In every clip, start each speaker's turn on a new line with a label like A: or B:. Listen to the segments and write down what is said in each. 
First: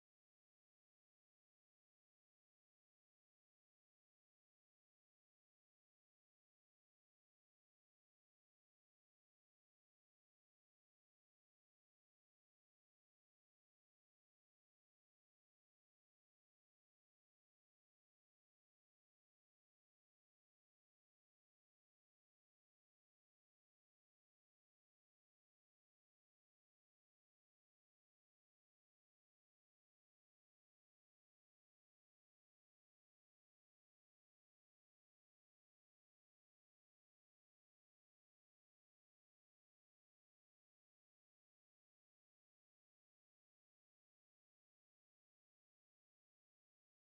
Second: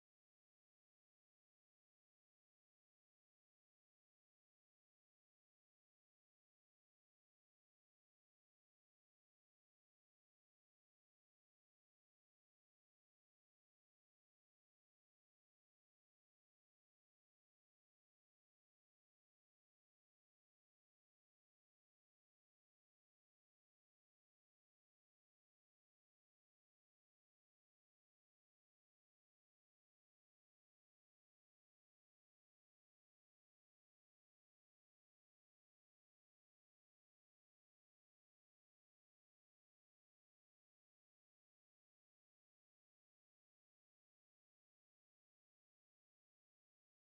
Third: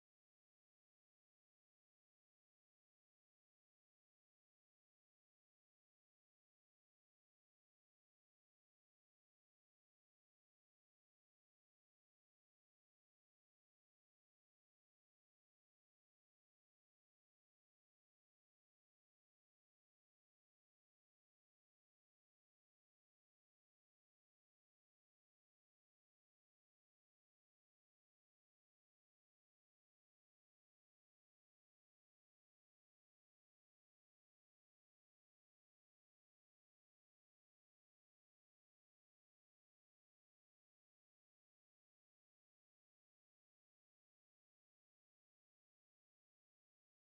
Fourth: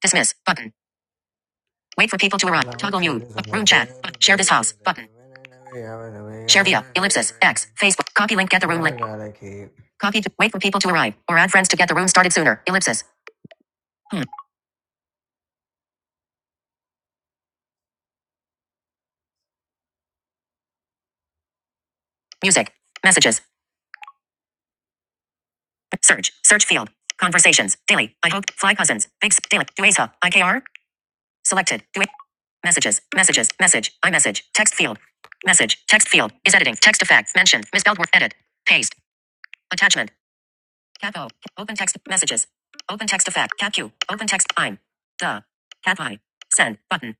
A: Dismiss button. Wait for people to arrive. Toggle mute. Room chat. Share this house button. Share via ellipsis x Facebook. Copy link. Get the room link. Copy. To, wait for people to arrive or add friends to get the room started sooner. Ellipsis. Hmm. Music. Messages. Search. Search field. Conversations. Daily. I hope. Fly cousins. Big. Daily. Duesa. IKR. Selected. Due. Messages. Messages. Message. iMessage. Text field. Message. Text field is editing. Text effect. Mention. Misspelled word. Edit. Paste. Attachment. Cat O. Open text messages. Open text effect. Cat Q. Open text I'm. Duh. Cat Y. Send button.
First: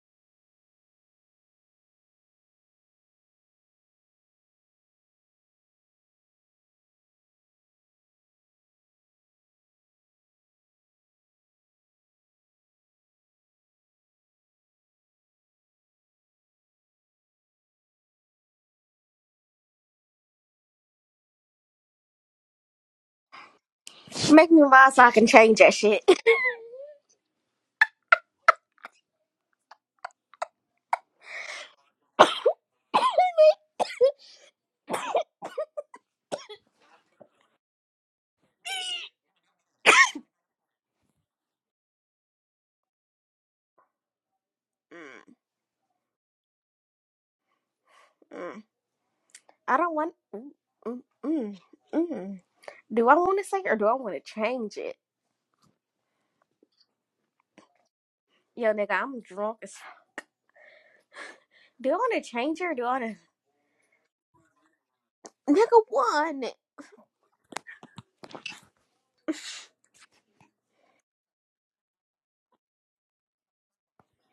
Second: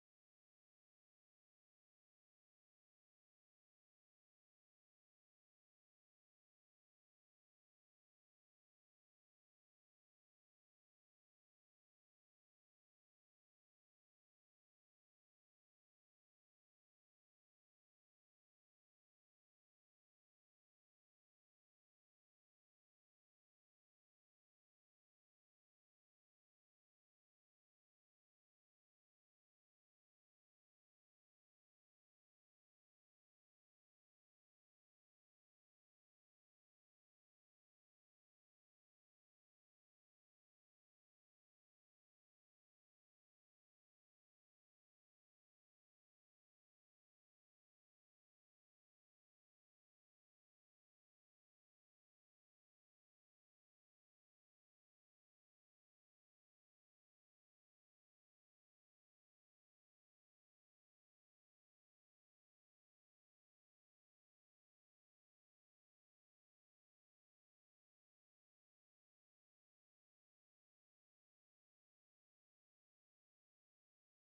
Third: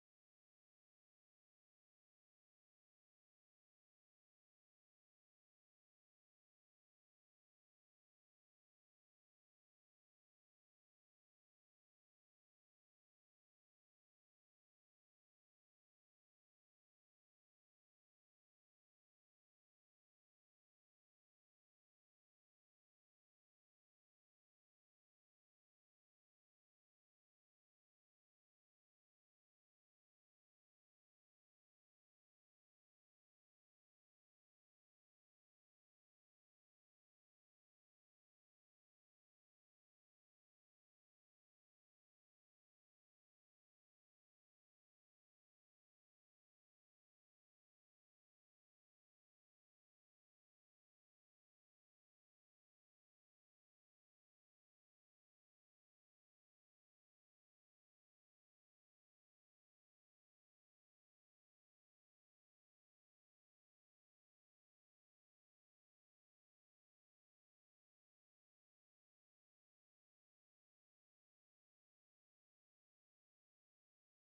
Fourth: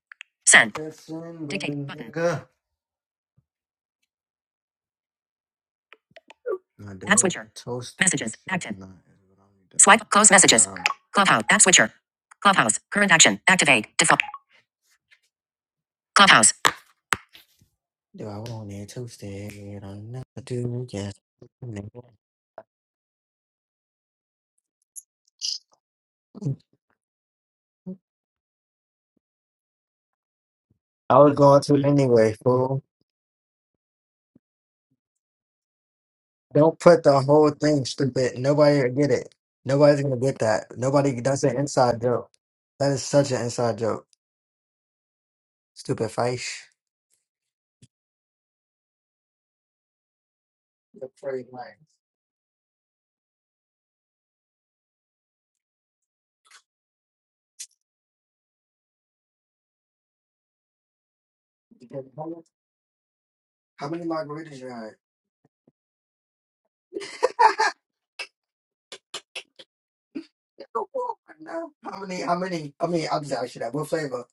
A: Send. Dictate button. Nah, App switcher. Messages. shit Active. Swipe. Close messages. Nah. Clubhouse. App switcher. Clubhouse. Current action. Activate. Default. Clubhouse. I Yes.
B: Make me mine so I can change that shit.
A: I was going to anyway, fool. Don't put the whole thing stupid. Nobody will get it. Nobody's gonna get that. Nobody. That's an inside joke. That is such an inside joke. Stupid fish.
B: mm. I don't want. Mm, mm,
A: The free
B: mm,
A: line.
B: mm. Do I want to say or do I want to change it? Yo, nigga, I'm drunk. as- Do I want to change it or do I want
A: How many margaritas you had?
B: to? Nigga, one.
A: no. How many? How many? I mean, I'm just asking that. What flavor?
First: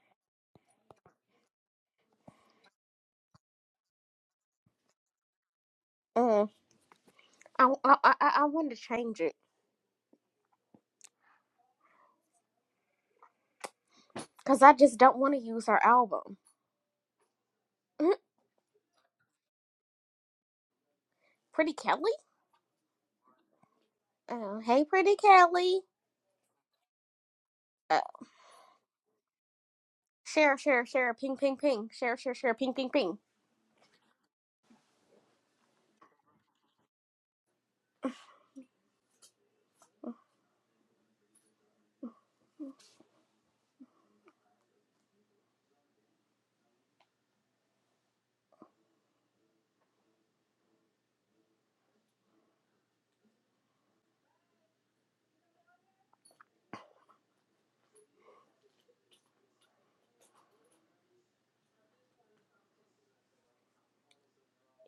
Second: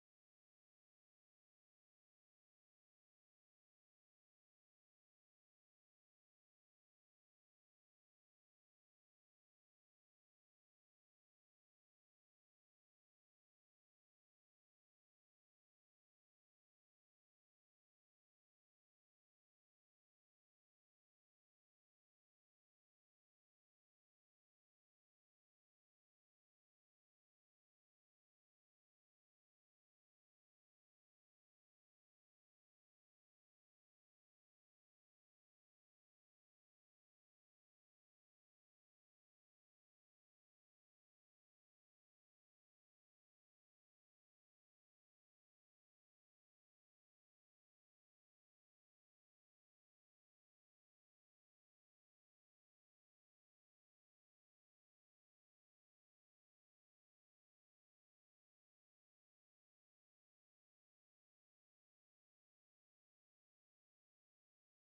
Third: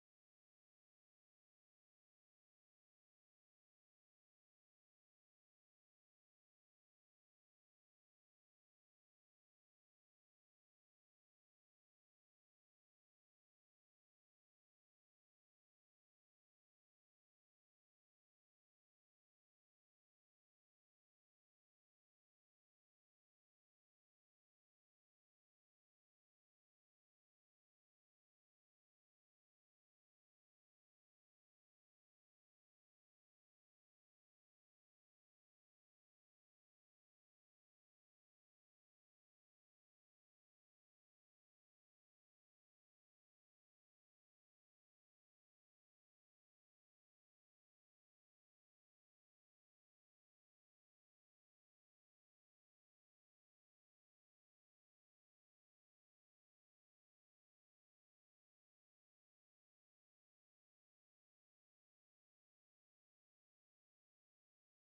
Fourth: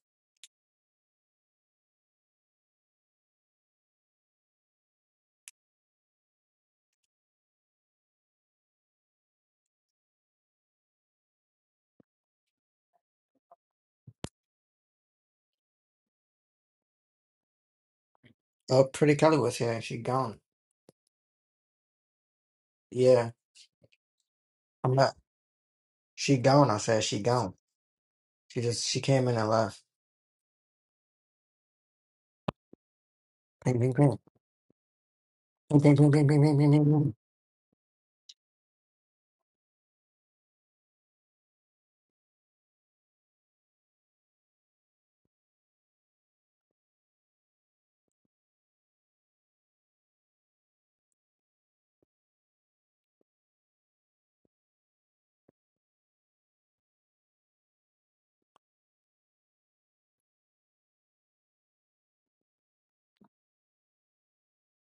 B: Mm. I I I, I want to change it because I just don't want to use her album. Mm,
A: Oh, Pretty Kelly was here and she gone.
B: Pretty Kelly.
A: Yeah,
B: Oh, hey,
A: I'm not.
B: Pretty Kelly.
A: She gone. I said she gone.
B: Uh,
A: She just she came in and left.
B: share, share, share. Ping, ping, ping. Share, share, share. Ping, ping, ping.
A: Ping ping ping ping ping ping ping ping ping ping. ping.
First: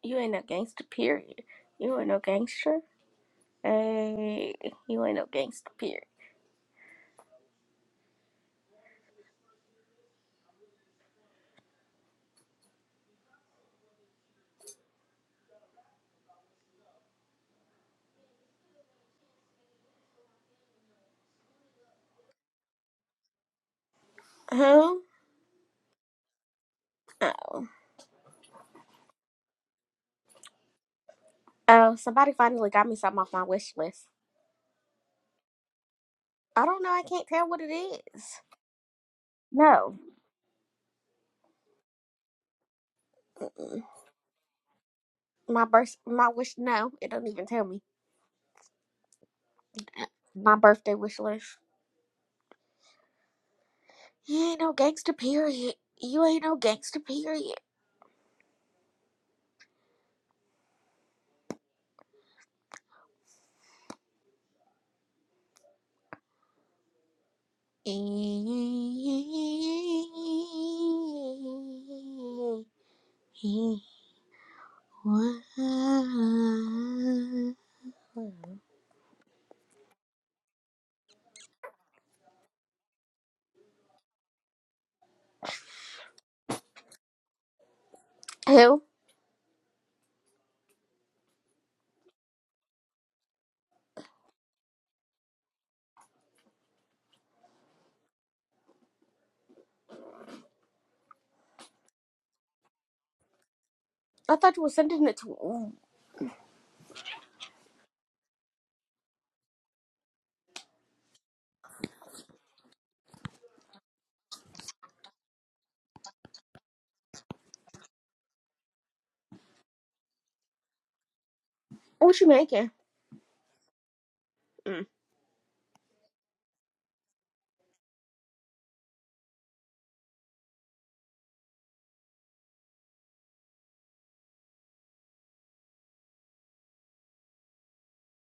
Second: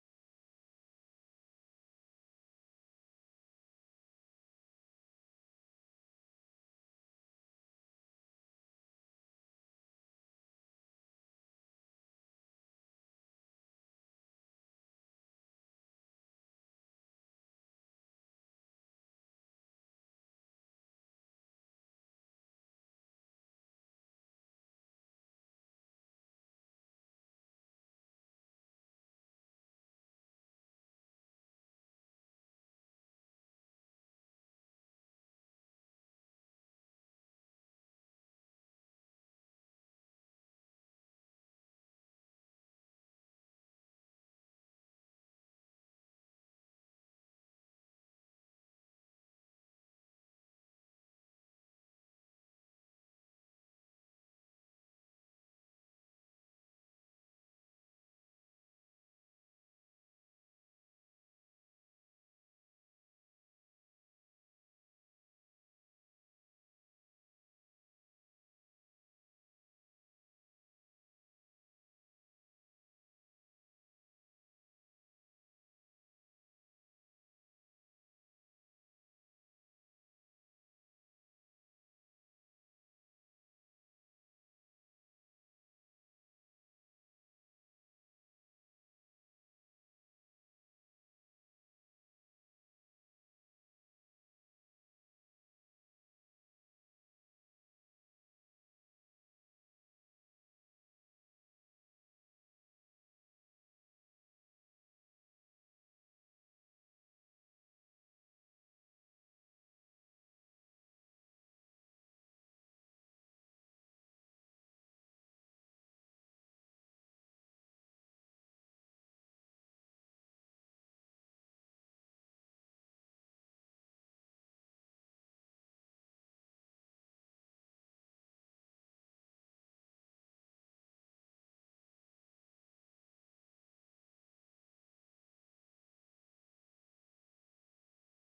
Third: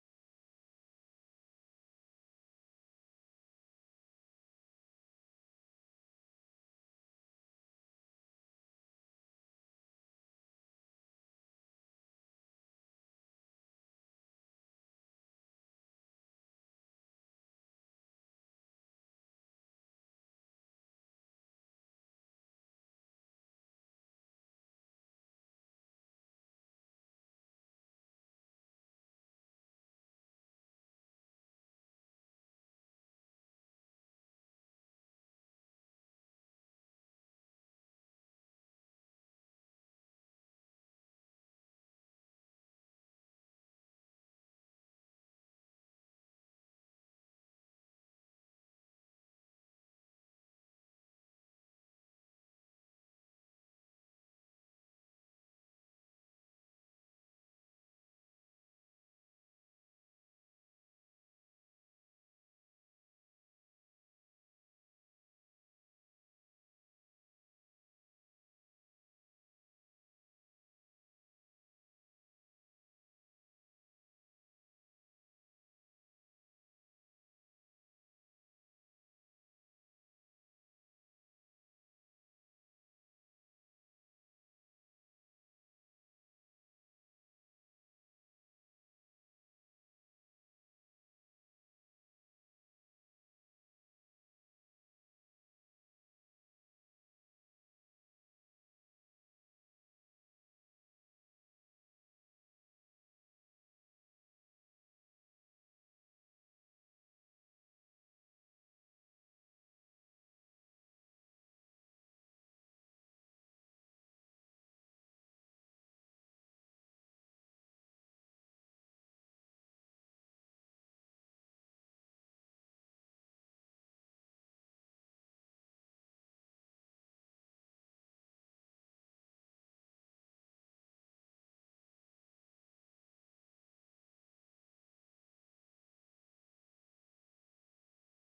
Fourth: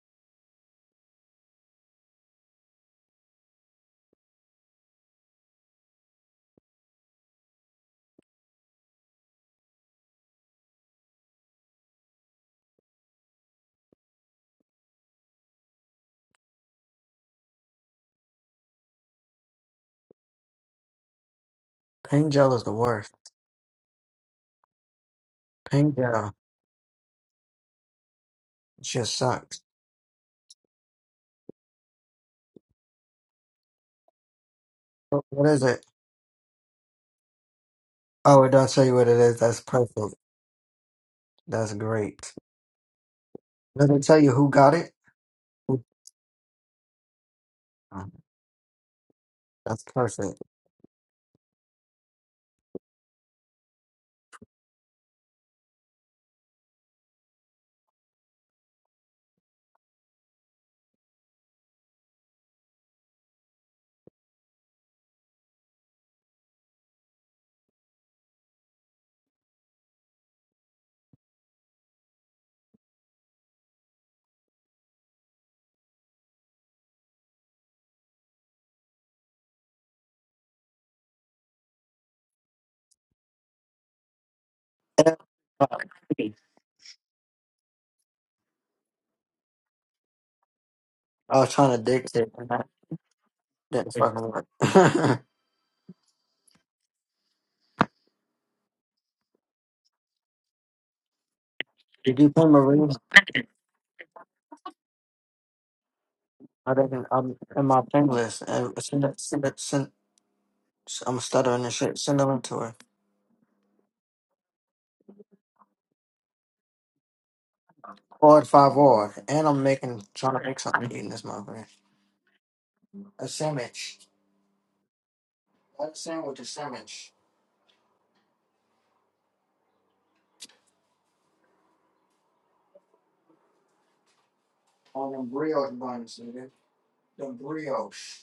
B: You ain't no gangster. Period. You ain't no gangster. Hey, you ain't no gangster, period.
A: Pang gel is the worst.
B: Huh?
A: Pink gel
B: Oh.
A: just sucks.
B: Oh, somebody finally got me something off my wish list.
A: What what is it?
B: I don't know. I can't tell what it is.
A: Oh, it does show you what it is. That's
B: No.
A: perfect. That's great.
B: Mm-mm.
A: Let me tell you who got it?
B: My birth, my wish, no. It don't even tell me.
A: That's perfect.
B: My birthday wish list. You ain't no gangster, period. You ain't no gangster, period. Who?
A: I was trying to dictate and that Didn't fucking work. Did you pin Marie?
B: I thought you were sending it to.
A: I didn't. I'm in my pin list. And send it, send it, send, I'm stuttering and shit. Send them to her. Odd five odd. And I'm making trying to make something eating this motherfucker.
B: What you making?
A: A sandwich.
B: Mm.
A: That sandwich, a sandwich. On them brioche buns, nigga. The brioche.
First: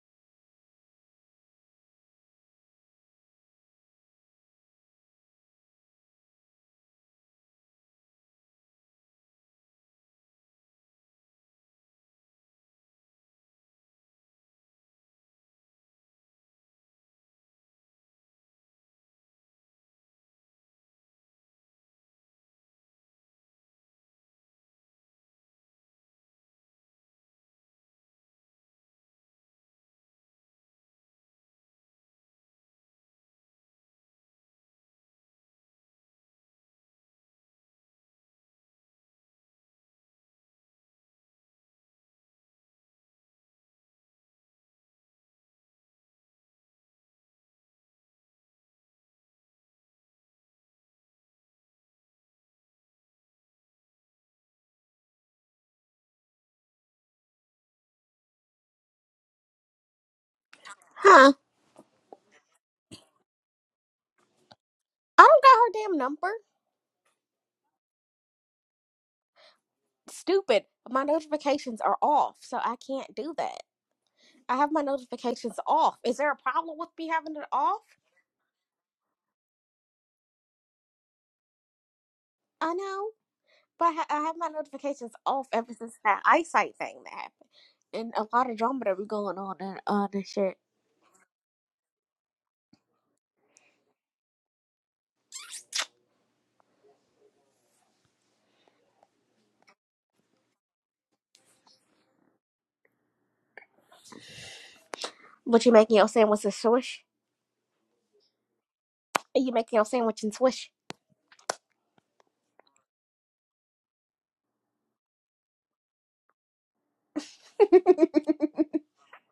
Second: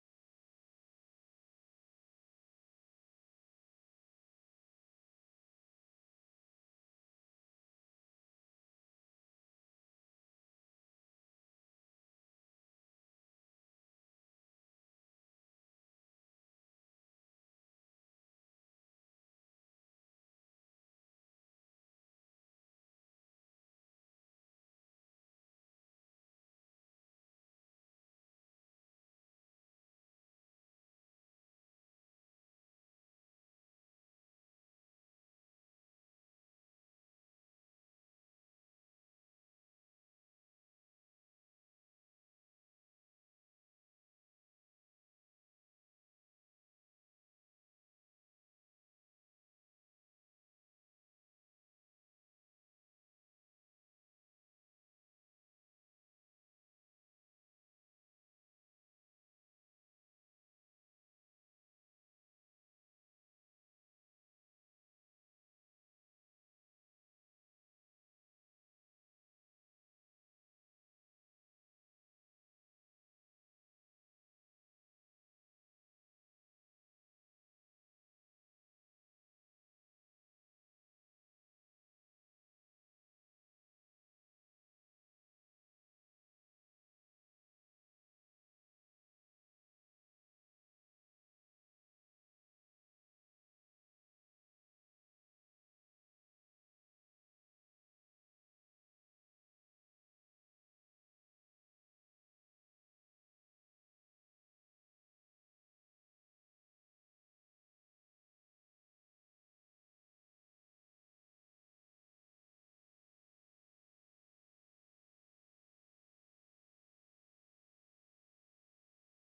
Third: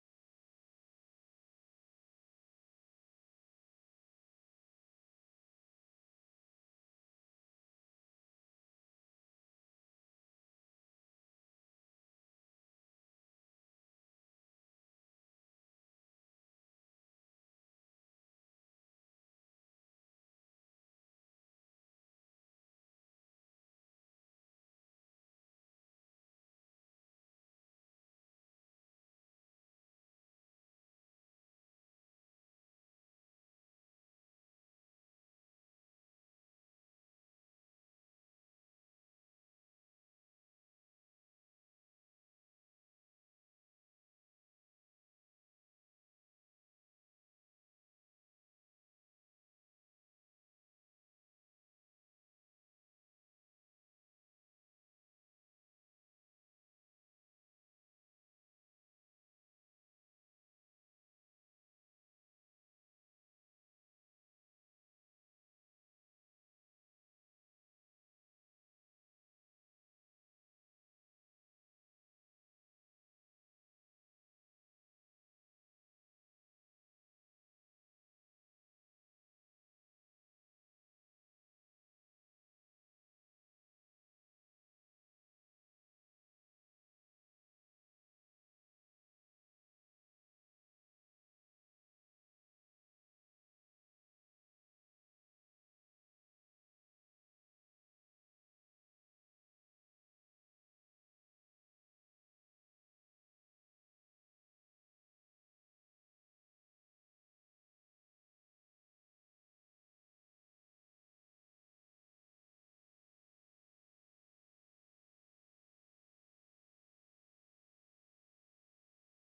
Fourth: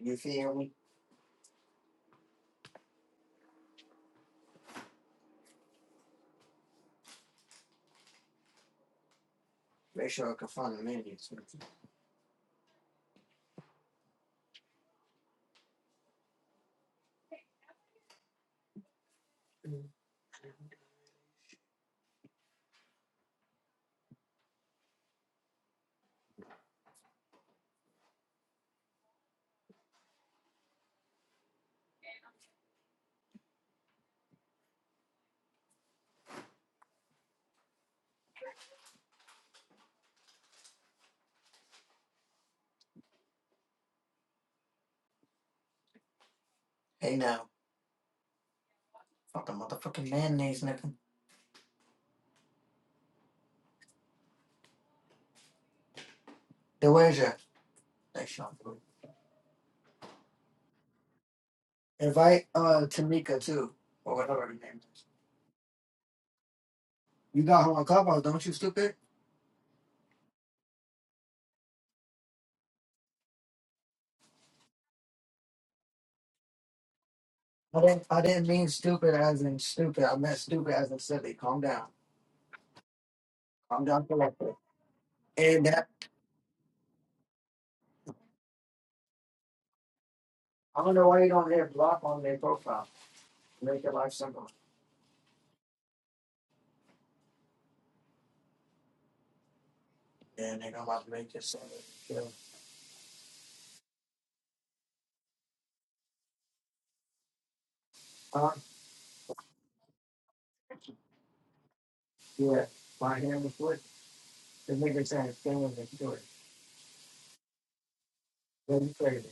A: You feel me? Make sure I can find the mayonnaise. Hey now, fuck the motherfucking mayonnaise, nigga. DeWasia. Thanks, Sean.
B: Huh?
A: Invite uh Tamika too, or whatever her name is.
B: I don't got her damn number.
A: You got her on Clubhouse, don't you, stupid?
B: Stupid. My notifications are off, so I can't do that. I have my notifications off. Is there a problem with me having it off?
A: I didn't. I didn't mean stupid as in stupid. I meant stupid as in silly. Calm down.
B: I know,
A: Calm
B: but I, ha-
A: down,
B: I have my
A: collective.
B: notifications off
A: And
B: ever
A: that
B: since that eyesight thing that happened. And a lot of drama that be going on and uh, this shit.
A: I don't know why you don't hit block on their profile. Make your life simple. Yeah, nigga, I'm about to make this simple. Yeah.
B: What you making your sandwich and swish?
A: Huh?
B: Are you making your sandwich and swish?
A: Yeah. My hand was foot. The nigga saying, "Stand with me, do it."
B: Can
A: Then you crazy.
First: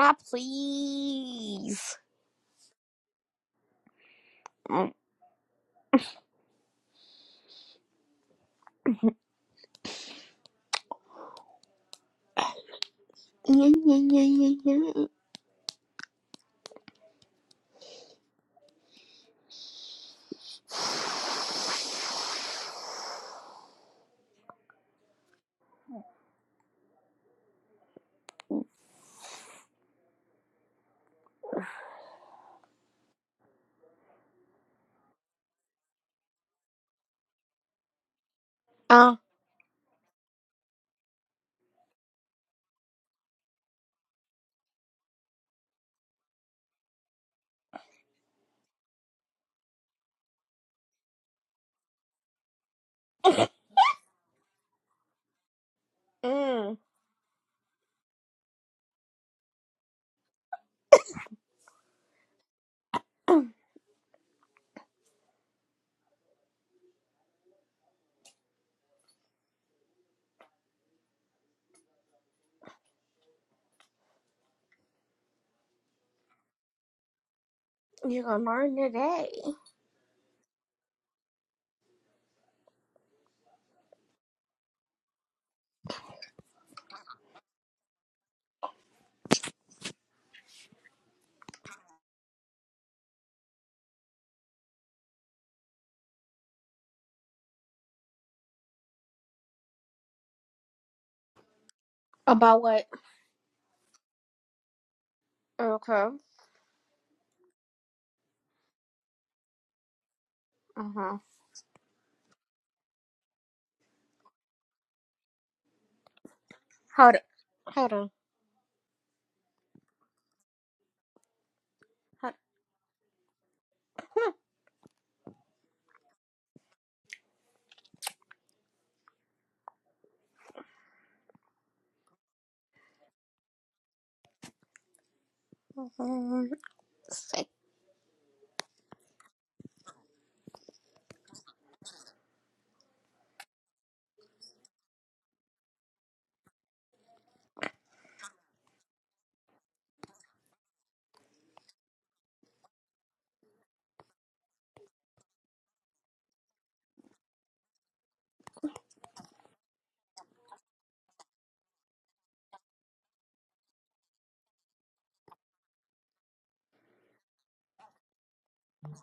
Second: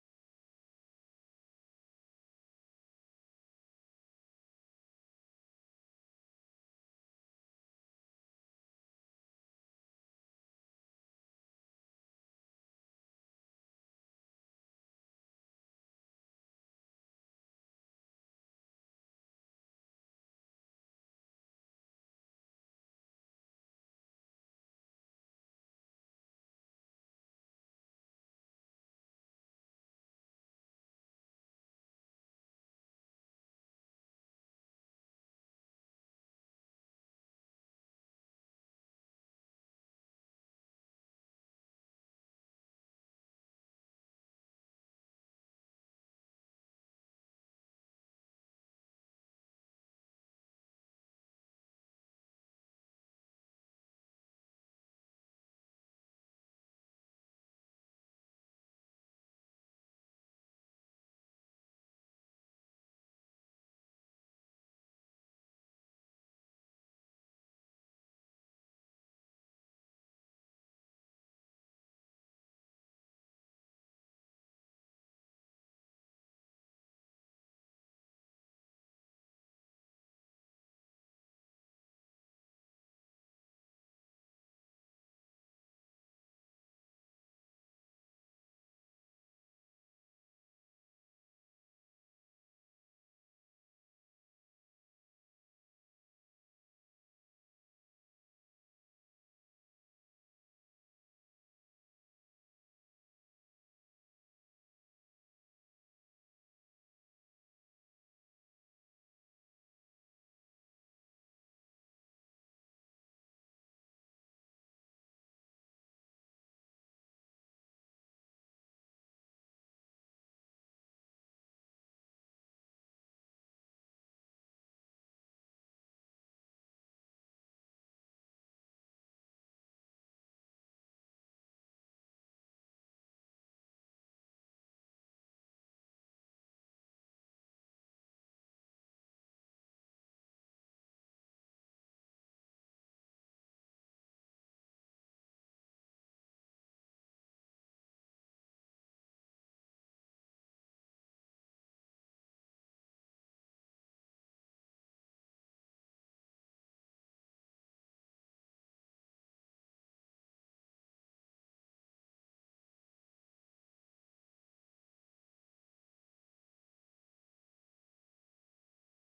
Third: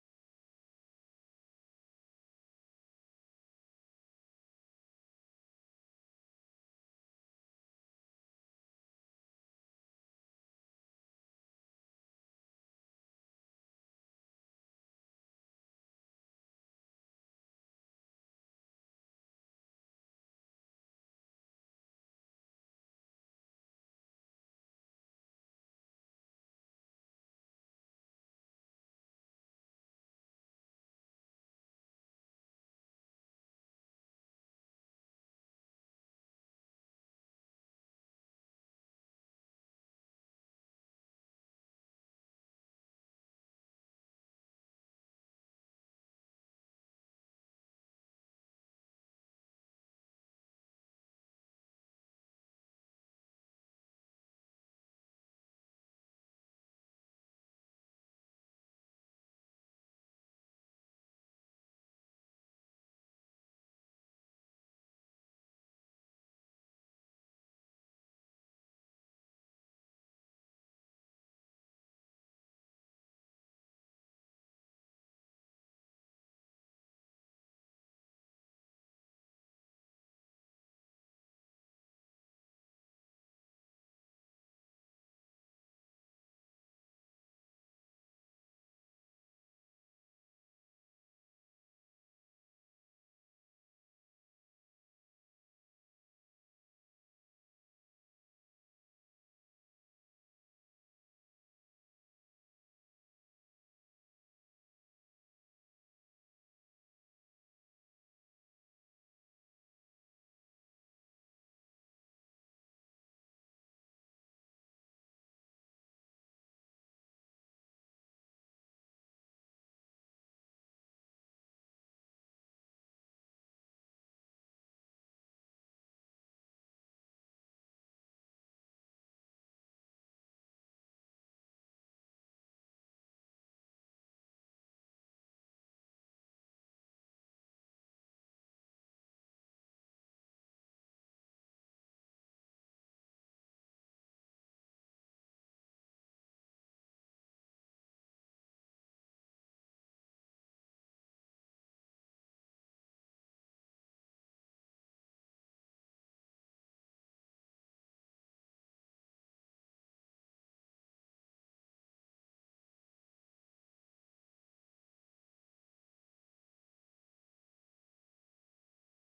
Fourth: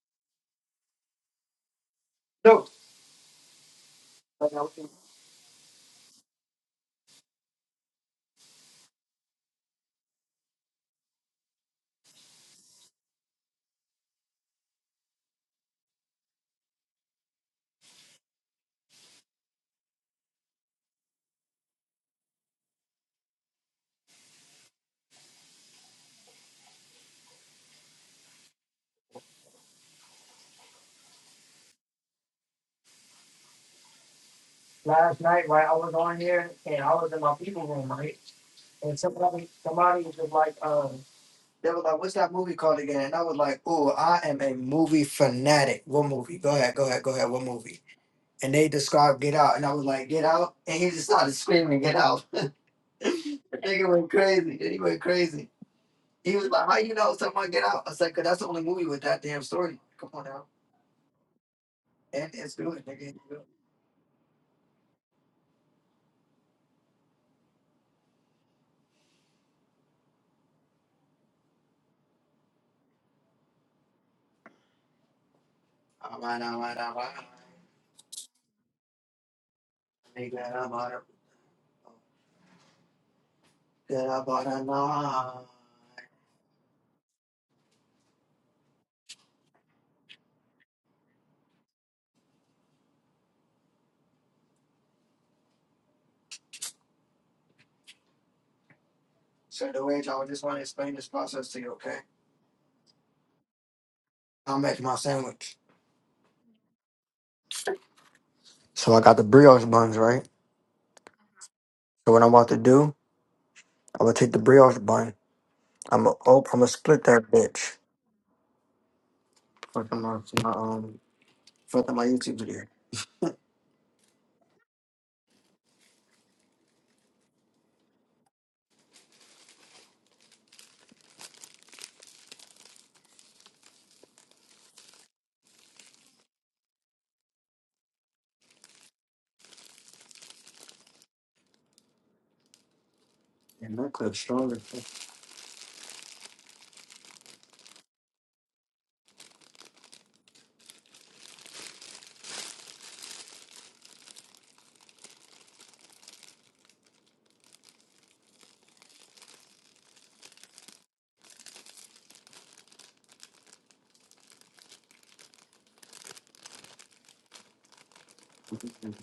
B: I please?
A: No.
B: Mm. Yeah, yeah, yeah, yeah, yeah.
A: last night while I was on here and I was in my people room, right? And
B: Uh,
A: somebody somebody was like, um, they were like, What's that movie called again? And I was like, Oh, I am a movie fanatic. What movie? Go ahead, go ahead, go ahead, what movie? And they described Get Out and I was like, Get Out and he just started screaming, Get Out. the nigga went crazy. He went crazy. He was
B: mm.
A: like, How you know someone get out? I said, Cause that's the only movie with that damn story. Come on now. And it's good, nigga. It's good. All right, all right, all right.
B: You're gonna learn today
A: Nigga, I'm out of- Good about a nine. So, the way I just want to explain this process to you, okay?
B: about what?
A: I'm making my sandwich.
B: Okay.
A: So, I got the brioche buns, right?
B: Uh huh.
A: So, what I'm about to do, I'm gonna take the brioche bun. I'm gonna, oh, I'm to split
B: Hold on.
A: that bitch.
B: Hold on.
A: Fuck them up to my, um, fuck up my YouTube video.
B: Hold on.
A: And that clip's stronger.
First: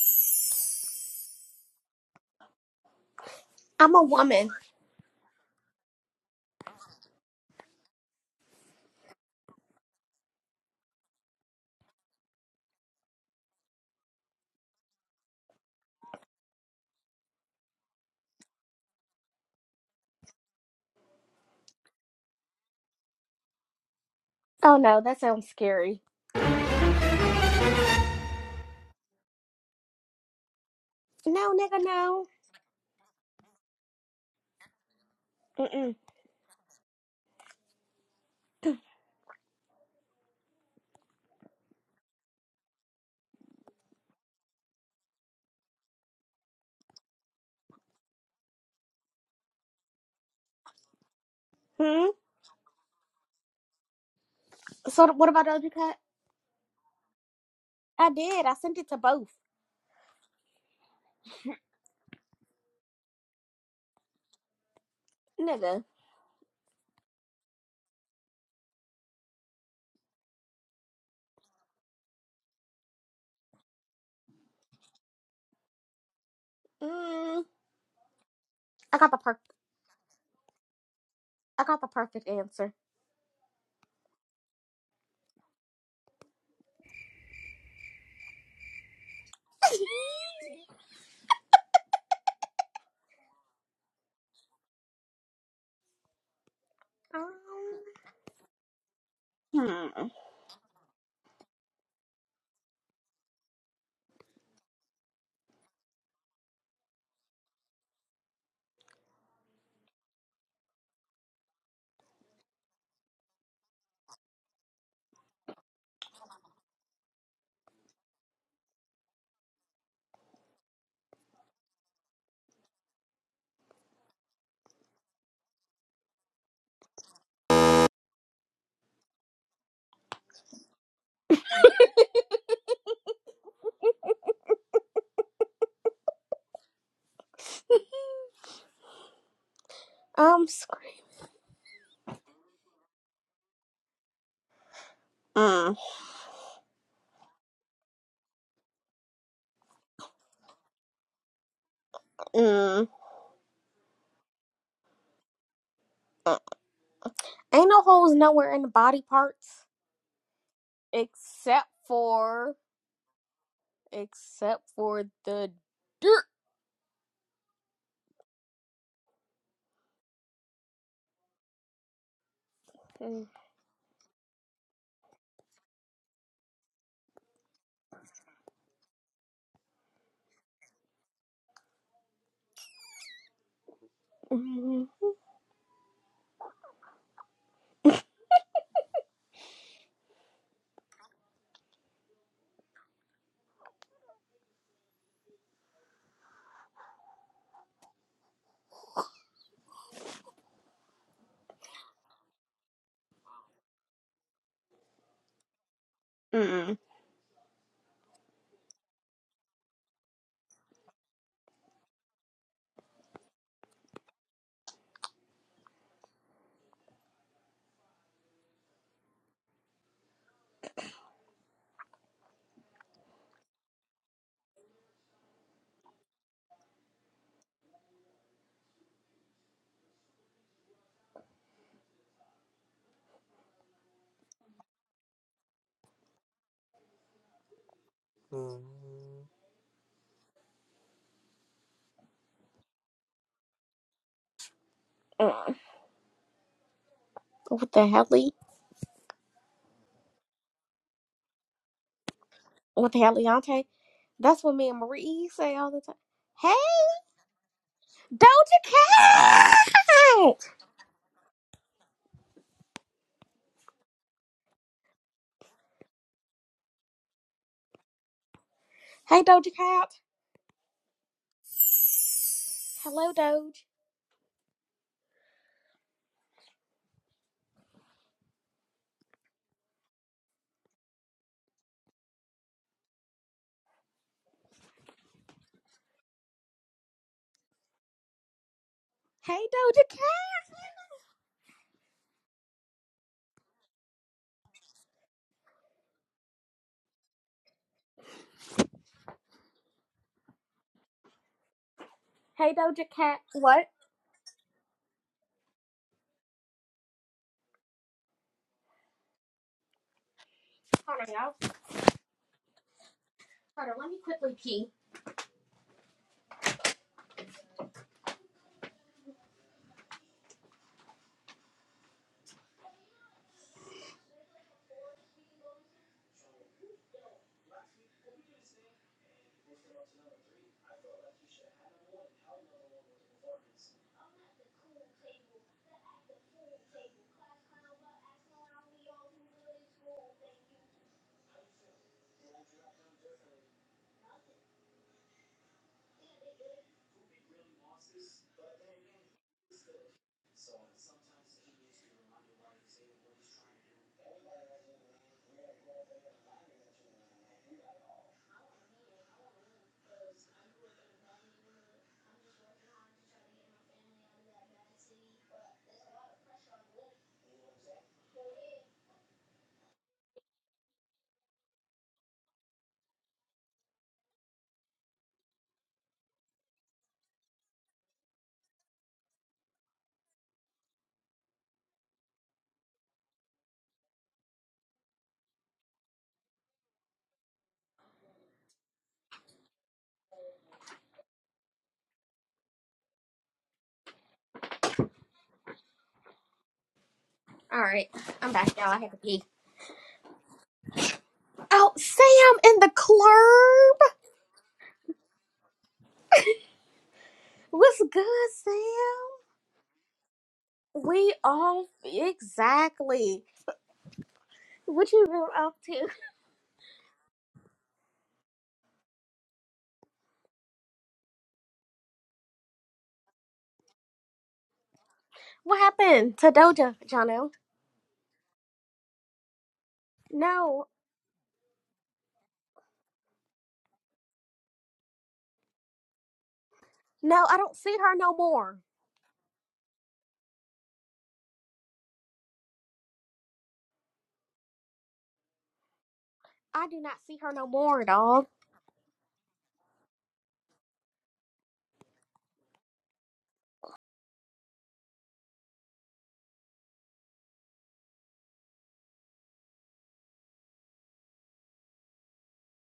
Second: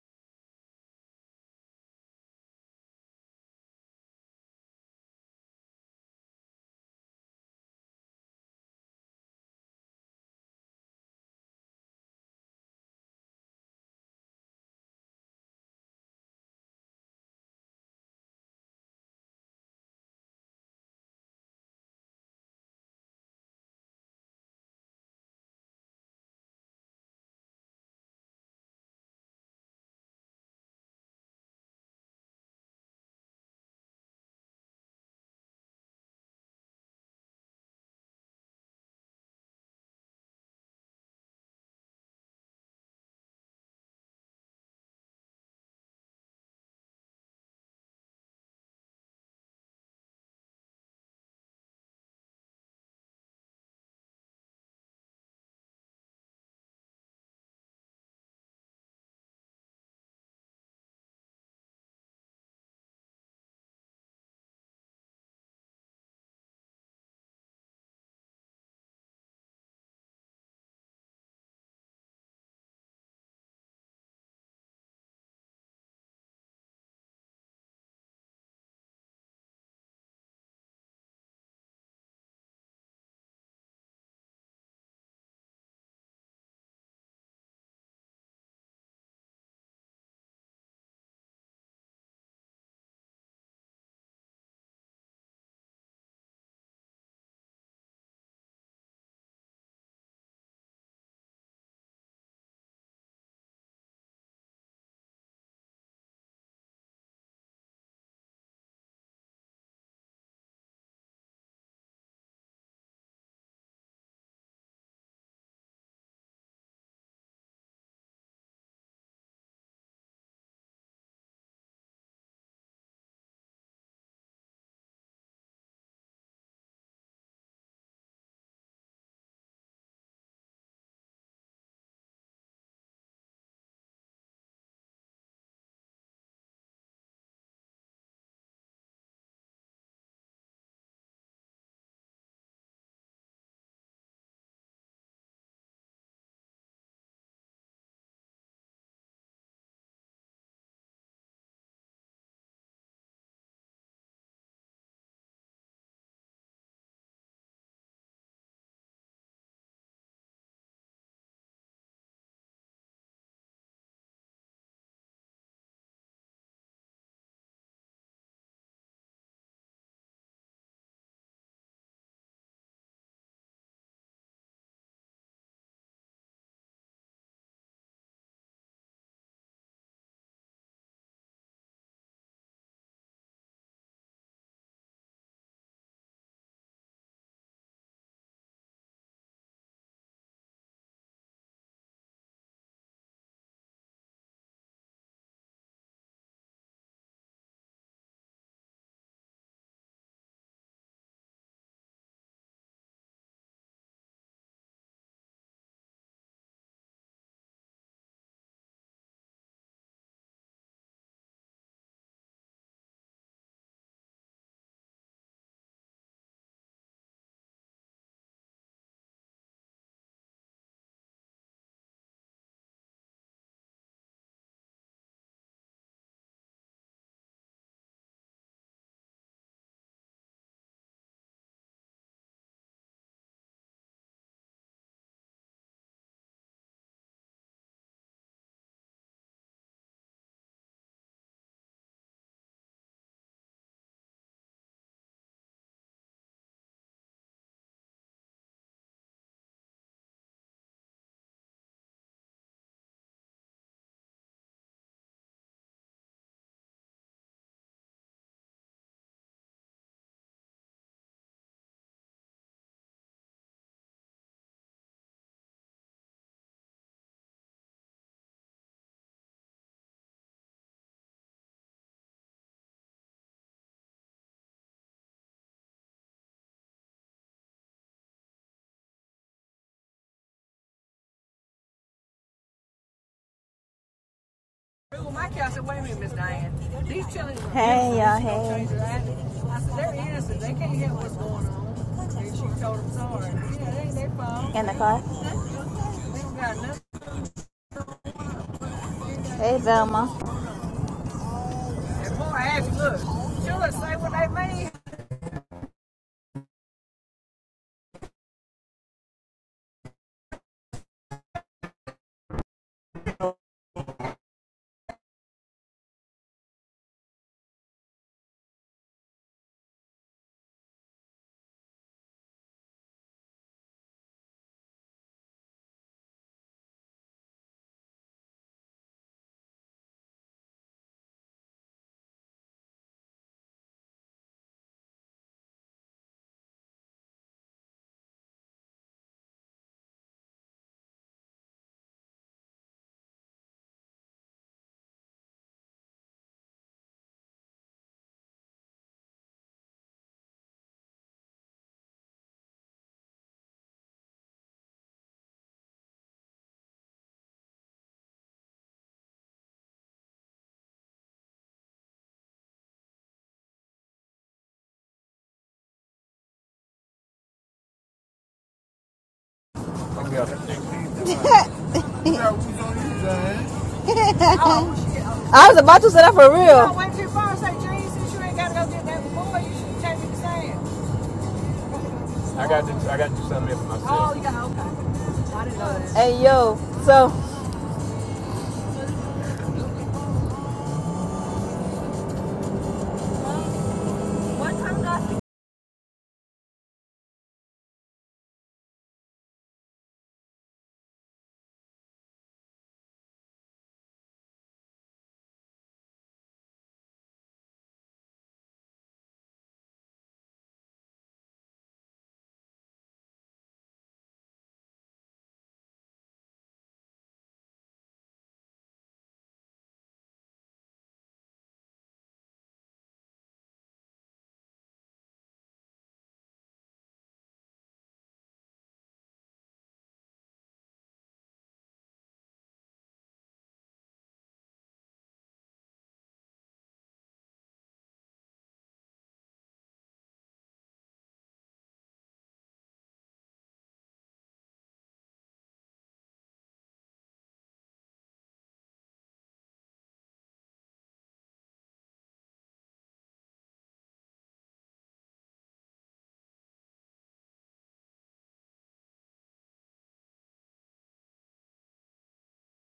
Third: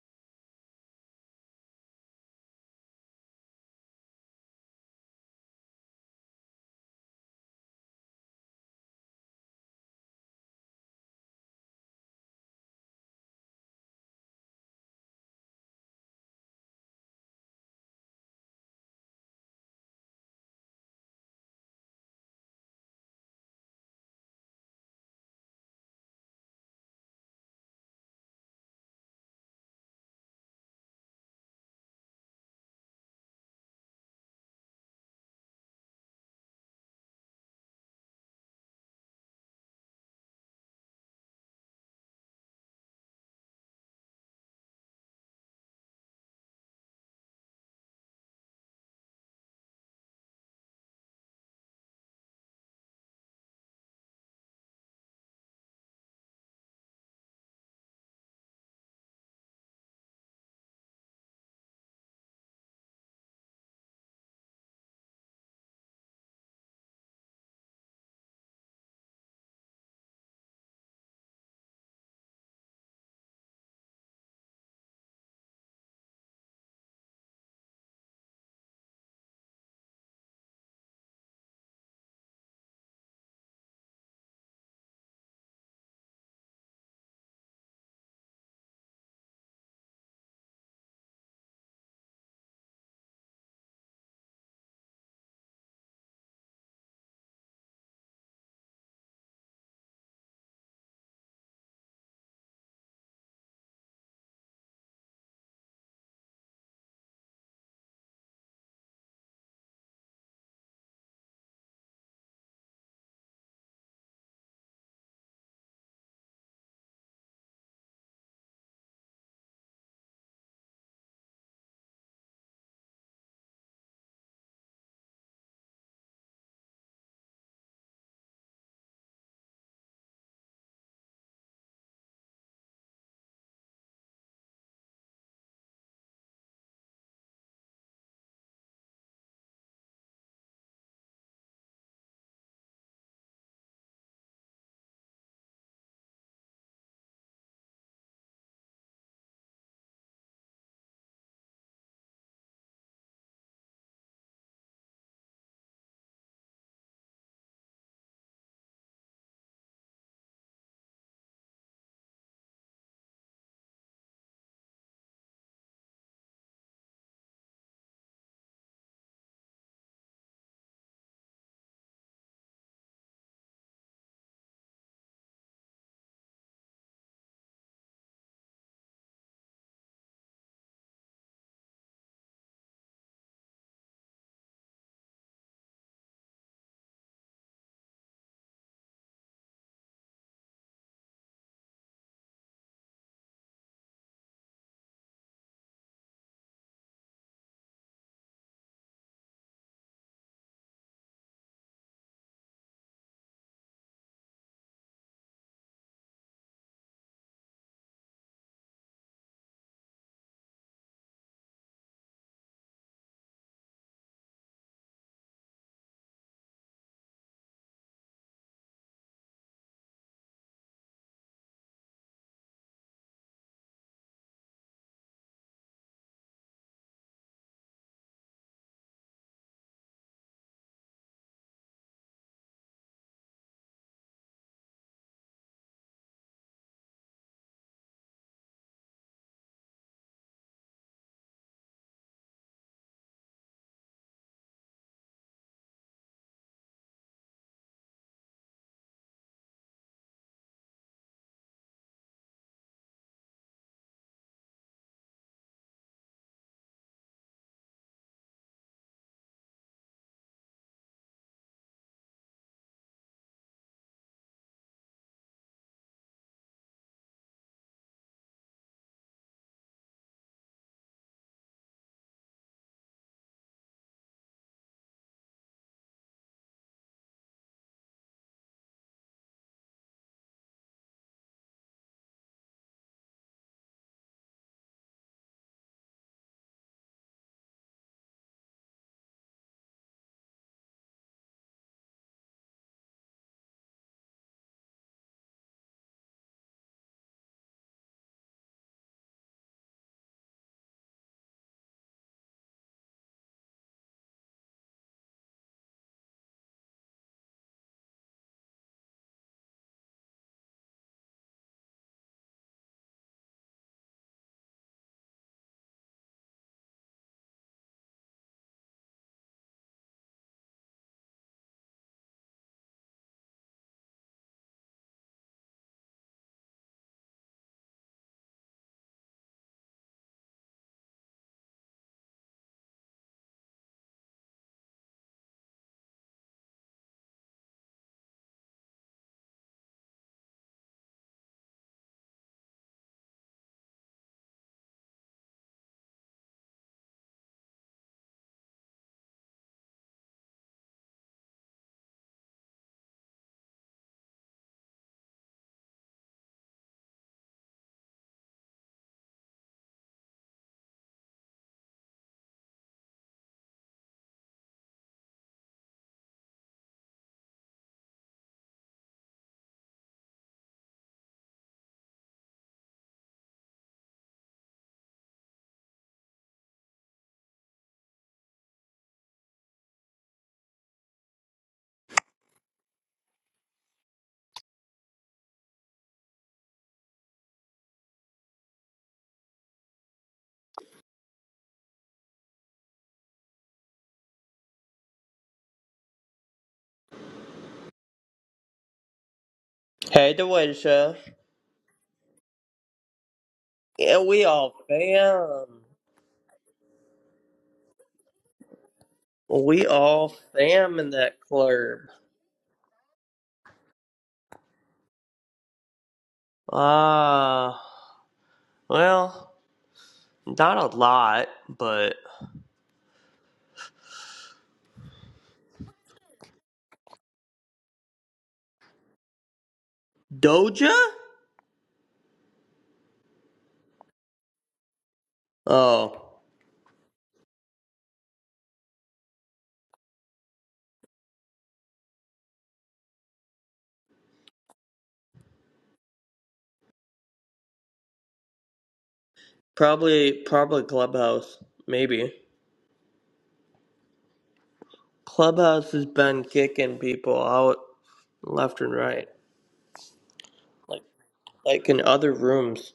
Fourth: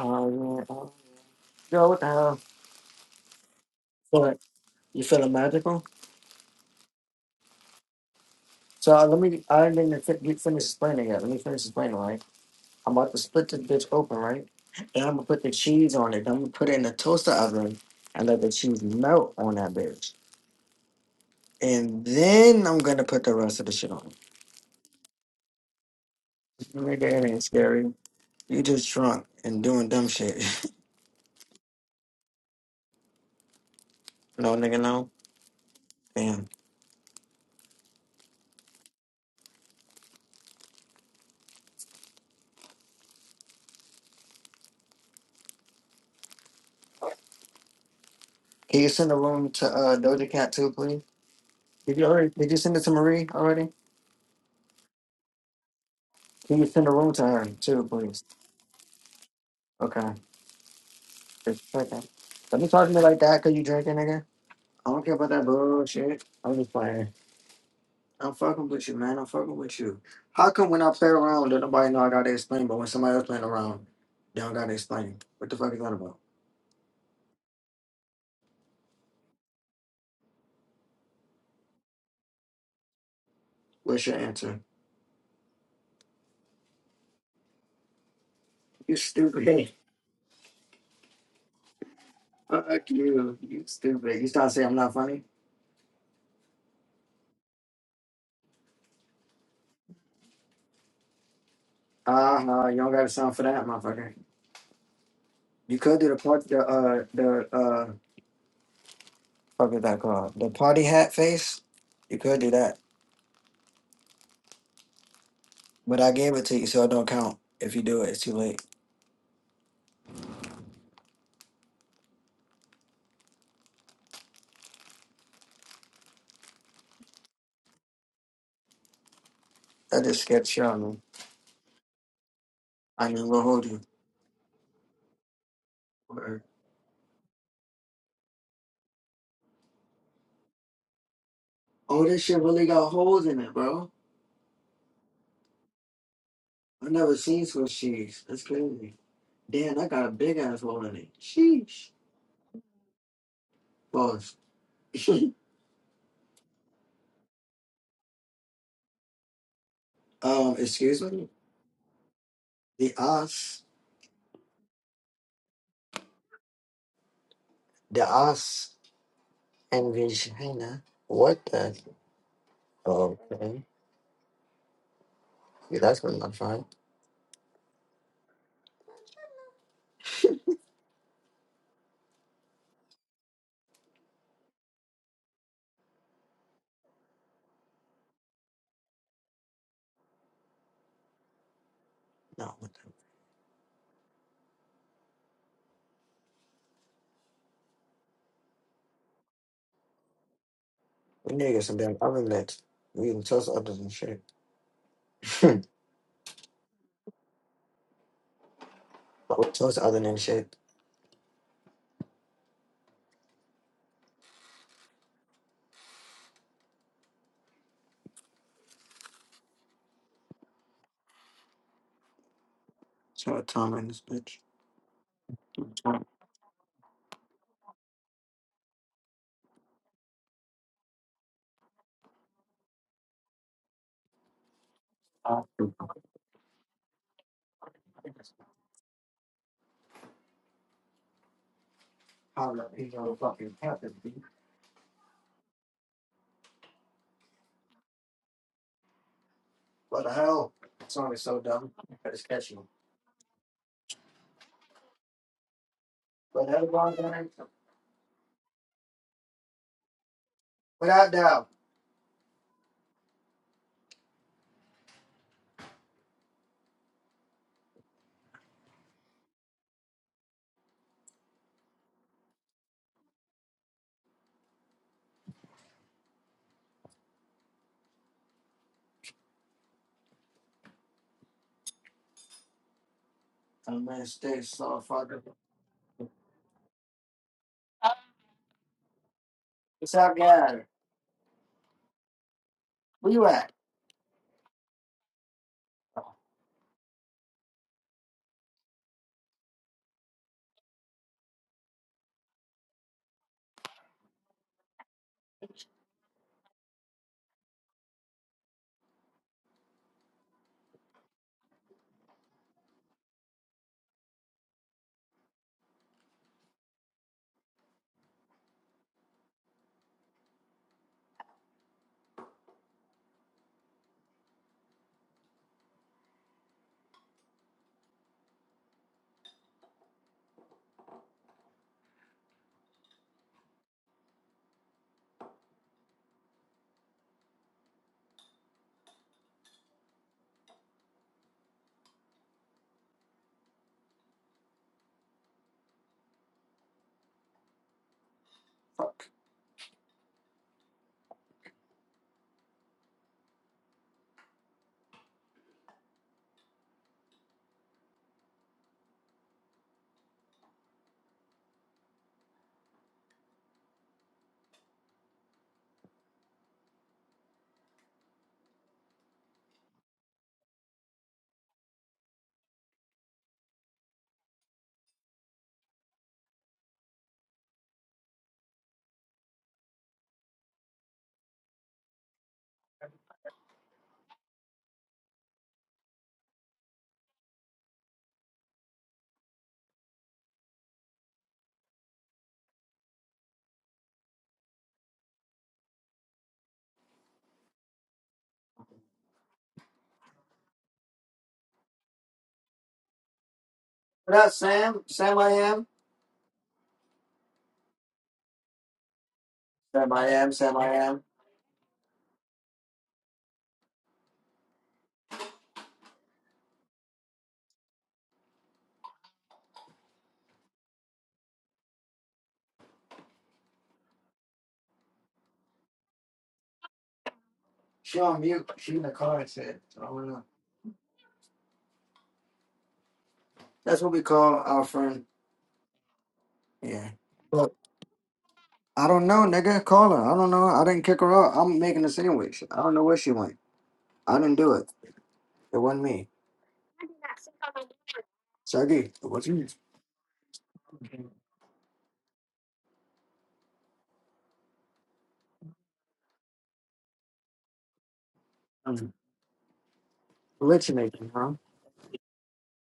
A: Oh, yeah. oh, yeah. Yo, what the hell?
B: I'm a
A: What?
B: woman.
A: You feeling magical? So, uh, let me, I didn't even fin- get- finish explaining yet. Let me finish explaining, right? I'm about to split this bitch open, right? And I'm gonna put the cheese on it. I'm gonna put it in the toaster oven and let the cheese melt on that bitch. And then I'm gonna put the rest of the shit on.
B: Oh no, that sounds scary.
A: Nigga, it ain't scary. You just drunk and doing dumb shit.
B: No, nigga, no.
A: no, nigga, no.
B: Mm-mm.
A: Damn. Can you send a room to uh, Doja Cat too, please? Did you
B: Hmm.
A: already? Did you send it to Marie already?
B: So what about Doja Cat?
A: Can you send a room to her too,
B: I
A: please?
B: did. I sent it to both.
A: Okay. Just a second. Don't be talking to me like that because you drinking, nigga. I don't care about that
B: Nigga.
A: bullshit. I'm just playing. I'm fucking with you, man. I'm fucking with you. How come when I play around, don't nobody know I gotta explain, but when somebody else playing around, they don't gotta explain? What the fuck is that about?
B: Mm. I got the per. I got the perfect answer.
A: What's your answer? You stupid. Fuck you. You stupid. You start saying I'm not funny?
B: um. Hmm.
A: Uh huh. You don't gotta sound for that, motherfucker. You could do the part, the, uh, the, uh, fuck is that called? The party hat face? You could do that. But I gave it to you, so it don't count. If you do it, it's too late. That just sketchy on me. I mean, we'll hold you.
B: Um. sc-
A: Oh, this shit really got holes in it, bro.
B: Mm.
A: I never seen Swiss cheese. That's crazy. Damn, I got a big ass hole in it. Sheesh.
B: Mm.
A: Pause.
B: Ain't no holes nowhere in the body parts
A: um, excuse me?
B: except for
A: The ass,
B: except for the dirt.
A: the ass, and vagina. What the? Okay. Yeah, that's gonna not fine.
B: Mm-hmm.
A: No, what the? We need to get some damn oven We can toast other than shit. but
B: Mm-mm.
A: we toast other than shit. Short time in this bitch. Uh,
B: Mm.
A: How the fucking happened,
B: Uh, What the heli?
A: What the hell? That song is so dumb, but it's catchy.
B: What the heliante? That's what me and Marie say all the time.
A: But
B: Hey,
A: everybody,
B: Doja Cat!
A: without doubt,
B: Hey, Doja Cat. Hello, Doge.
A: I'm gonna stay so fucking.
C: y'all,
B: Hey, Doja
A: What's
B: Cat.
A: up, guy? Where you at?
C: In the car. Hey, Velma.
B: Hey, Doja Cat. What? Hold on, y'all. Hold on, let me quickly pee.
A: Fuck.
C: I was about to set up for real. I got to, I got to do something for myself. Hey, yo. So,
B: All right, I'm back, y'all. I had to pee.
D: Hey, Deweja.
B: Oh, Sam in the club.
D: Yeah,
A: What
D: we
A: up,
D: all
A: Sam? Sam, I
D: fam.
A: am.
B: What's good, Sam?
D: We
A: Sam, I
D: all
A: am. Sam, I
D: fam in
A: am.
B: We
D: that
B: all
D: club.
B: exactly. What you been up to?
D: Ah, well, not a lot, but
B: What happened to Doja, Jono?
A: She on mute. She in the car. I said. So I don't know.
B: No,
D: Doja?
A: That's what we call our friend.
D: Oh,
A: Yeah.
B: no, I
A: But
B: don't see her no more.
A: I don't know, nigga. Call her. I don't know. I didn't kick her out. I'm making a sandwich. I don't know where she went. I didn't do it. It wasn't me.
B: I do not see her no more, dog.
A: Sergey, it wasn't
D: probably, probably
A: you.
D: Clubhouse. Maybe Clubhouse has been kicking people out left and
A: I'm
D: right, like,
A: hallucinating, huh?
D: like in other rooms.